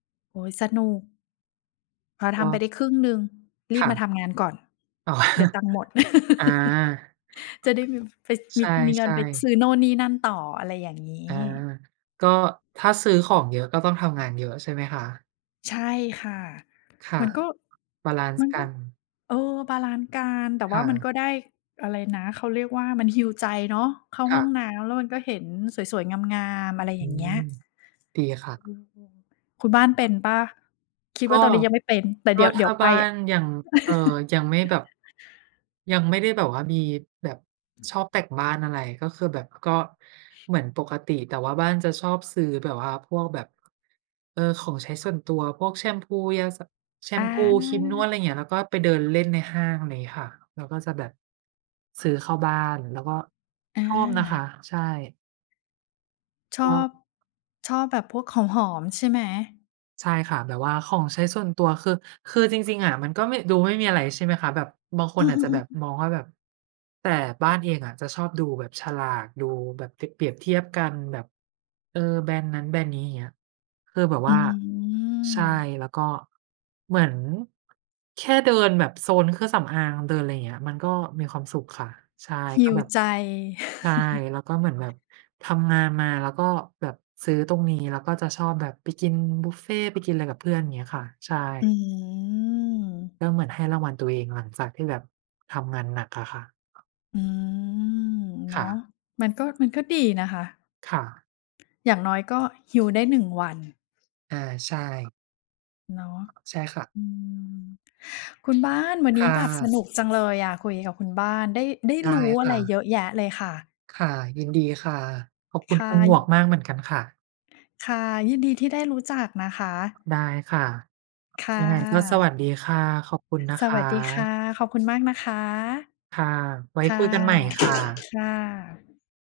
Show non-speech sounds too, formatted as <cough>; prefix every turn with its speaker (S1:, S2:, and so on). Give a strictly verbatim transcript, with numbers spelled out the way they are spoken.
S1: โอ๊ย สนุก พอท
S2: ก
S1: ำไป
S2: ็
S1: ได้ครึ่งหนึ่งรี
S2: ค
S1: บ
S2: ่
S1: มา
S2: ะ
S1: ทำงานก่อน
S2: อ๋อ
S1: เดี๋ยวตังค์หมด
S2: อา
S1: <chuckles> จะได้มี ไป
S2: ใ
S1: ม
S2: ช
S1: ี มีเงิน
S2: ่
S1: ซ
S2: ๆ
S1: ื้อไปโน่นนี่นั่นต่อ อะไร อย่างงี
S2: อา
S1: ้
S2: ก็ถ้าซื้อของเยอะ ก็ต้องทำงานเยอะใช่ไหมคะ?
S1: ใช่ค่ะ
S2: ค่
S1: ม
S2: ะ
S1: ันก็
S2: บาลันซ
S1: มั
S2: ์
S1: น
S2: ก
S1: ก็
S2: ัน
S1: เออ บาลันซ์กัน แต่
S2: ค
S1: ว่
S2: ่
S1: ามัน
S2: ะ
S1: ก็ได้อะไรนะ เขาเรียกว่า มัน heal ใจเนาะ เข้า
S2: ค
S1: ห
S2: ่
S1: ้อง
S2: ะ
S1: น้ำแล้วมันก็เห็นสวย ๆ งาม ๆ อะไร อย
S2: อ
S1: ่
S2: ื
S1: างเงี้ย
S2: ม ดีค่
S1: อื
S2: ะ
S1: ม คุณบ้านเป็นเปล่า คิด
S2: ก
S1: ว่
S2: ็
S1: าตอนนี้ยังไม่เป็น แต่
S2: ก
S1: เด
S2: ็
S1: ี๋ยว
S2: ถ
S1: เดี๋ย
S2: ้า
S1: วไป
S2: บ้า
S1: อะ
S2: น ยัง เอ่อ
S1: <chuckles>
S2: ยังไม่แบบ ยังไม่ได้แบบว่ามีแบบชอบแต่งบ้าน อะไร ก็คือแบบ ก็เหมือนปกติ แต่ว่าบ้านจะชอบซื้อแบบว่าพวกแบบ เออ ของใช้ส่วนตัว พวกแชมพู ยาสระ แช
S1: อ
S2: มพู ครีมนว
S1: า
S2: ด อะไรอย่างเงี้ย แล้วก็ไปเดินเล่นในห้าง อะไรเงี้ยค่ะ แล้วก็จะแบบซื้อเข้าบ้าน แล้วก็
S1: อ
S2: ชอบนะคะ
S1: า
S2: ใช่
S1: ช
S2: ก
S1: อ
S2: ็
S1: บ ชอบแบบพวกของหอมใช่ไหม?
S2: ใช่ค่ะ แบบว่าของใช้ส่วนตัว คือ คือจริง ๆ อะ มันก็ไม่ ดูไม่มีอะไร ใช่ไหมคะ แบบ บางค
S1: อื
S2: นอาจจะแบ
S1: ม
S2: บ
S1: ๆ ๆ
S2: มองว่าแบบ แต่บ้านเองอะจะชอบดูแบบ ฉลาก ดูแบบเปรียบ เปรียบเทียบกันแบบ เออ แบรนด์นั้นแบรนด์นี้ อย่างเงี้ย เพื่อแบบ
S1: อื
S2: ว่า ใช่
S1: ม
S2: แล้วก็เหมือน แค่เดินแบบโซนเครื่องสำอาง เดินอะไรอย่างเงี้ย มันก็มีความสุขค่ะ ใช่ ก็
S1: heal
S2: แบบ
S1: ใจ
S2: ใช่ แล้วก็เหมือนแบ
S1: <chuckles>
S2: บทำงานมา แล้วก็แบบซื้อตรงนี้ แล้วก็จะชอบแบบไปกินบุฟเฟต์ ไปกินอะไรกับเพื่อน อย่างเงี้ยค่ะ ใช่
S1: อืม
S2: ก็เหมือนให้รางวัลตัวเองหลังจากที่แบบ ทำงานหนักอะค่ะ
S1: อืม เน
S2: ค
S1: า
S2: ่
S1: ะ
S2: ะ
S1: มันก็ มันก็ดีนะคะ
S2: ค่ะ
S1: อย่างน้อยก็ heal ได้ หนึ่ง วัน
S2: อา ใช่
S1: เนาะ
S2: ใช่ค่ะ
S1: อืม คุณบ้าน วัน
S2: ค
S1: นี
S2: ่
S1: ้แบบส
S2: ะ
S1: นุกจังเลยอะ คุยกับคุณบ้าน ได้ ได้
S2: ได
S1: ร
S2: ้
S1: ู้อ
S2: ค
S1: ะไร
S2: ่
S1: เ
S2: ะ
S1: ยอะแยะเลยค่ะ
S2: ค่ะ ยินดีค่ะ ขอบค
S1: ค
S2: ุณ
S1: ่ะ
S2: คุณหมวก
S1: ย
S2: มากเหมือนกันค่ะ
S1: ค่ะ ยินดีที่ได้รู้จักนะคะ
S2: ได้ค่ะ
S1: ค่ะ
S2: ยังไงก็สวัสดีค่ะ ขอบคุณนะ
S1: ส
S2: ค
S1: วัสดีค่
S2: ะ
S1: ะ ขอบคุณมากนะคะ
S2: ค่ะ ไว้
S1: ค่ะ
S2: คุยกันใหม่ค่ะ
S1: ค่ะ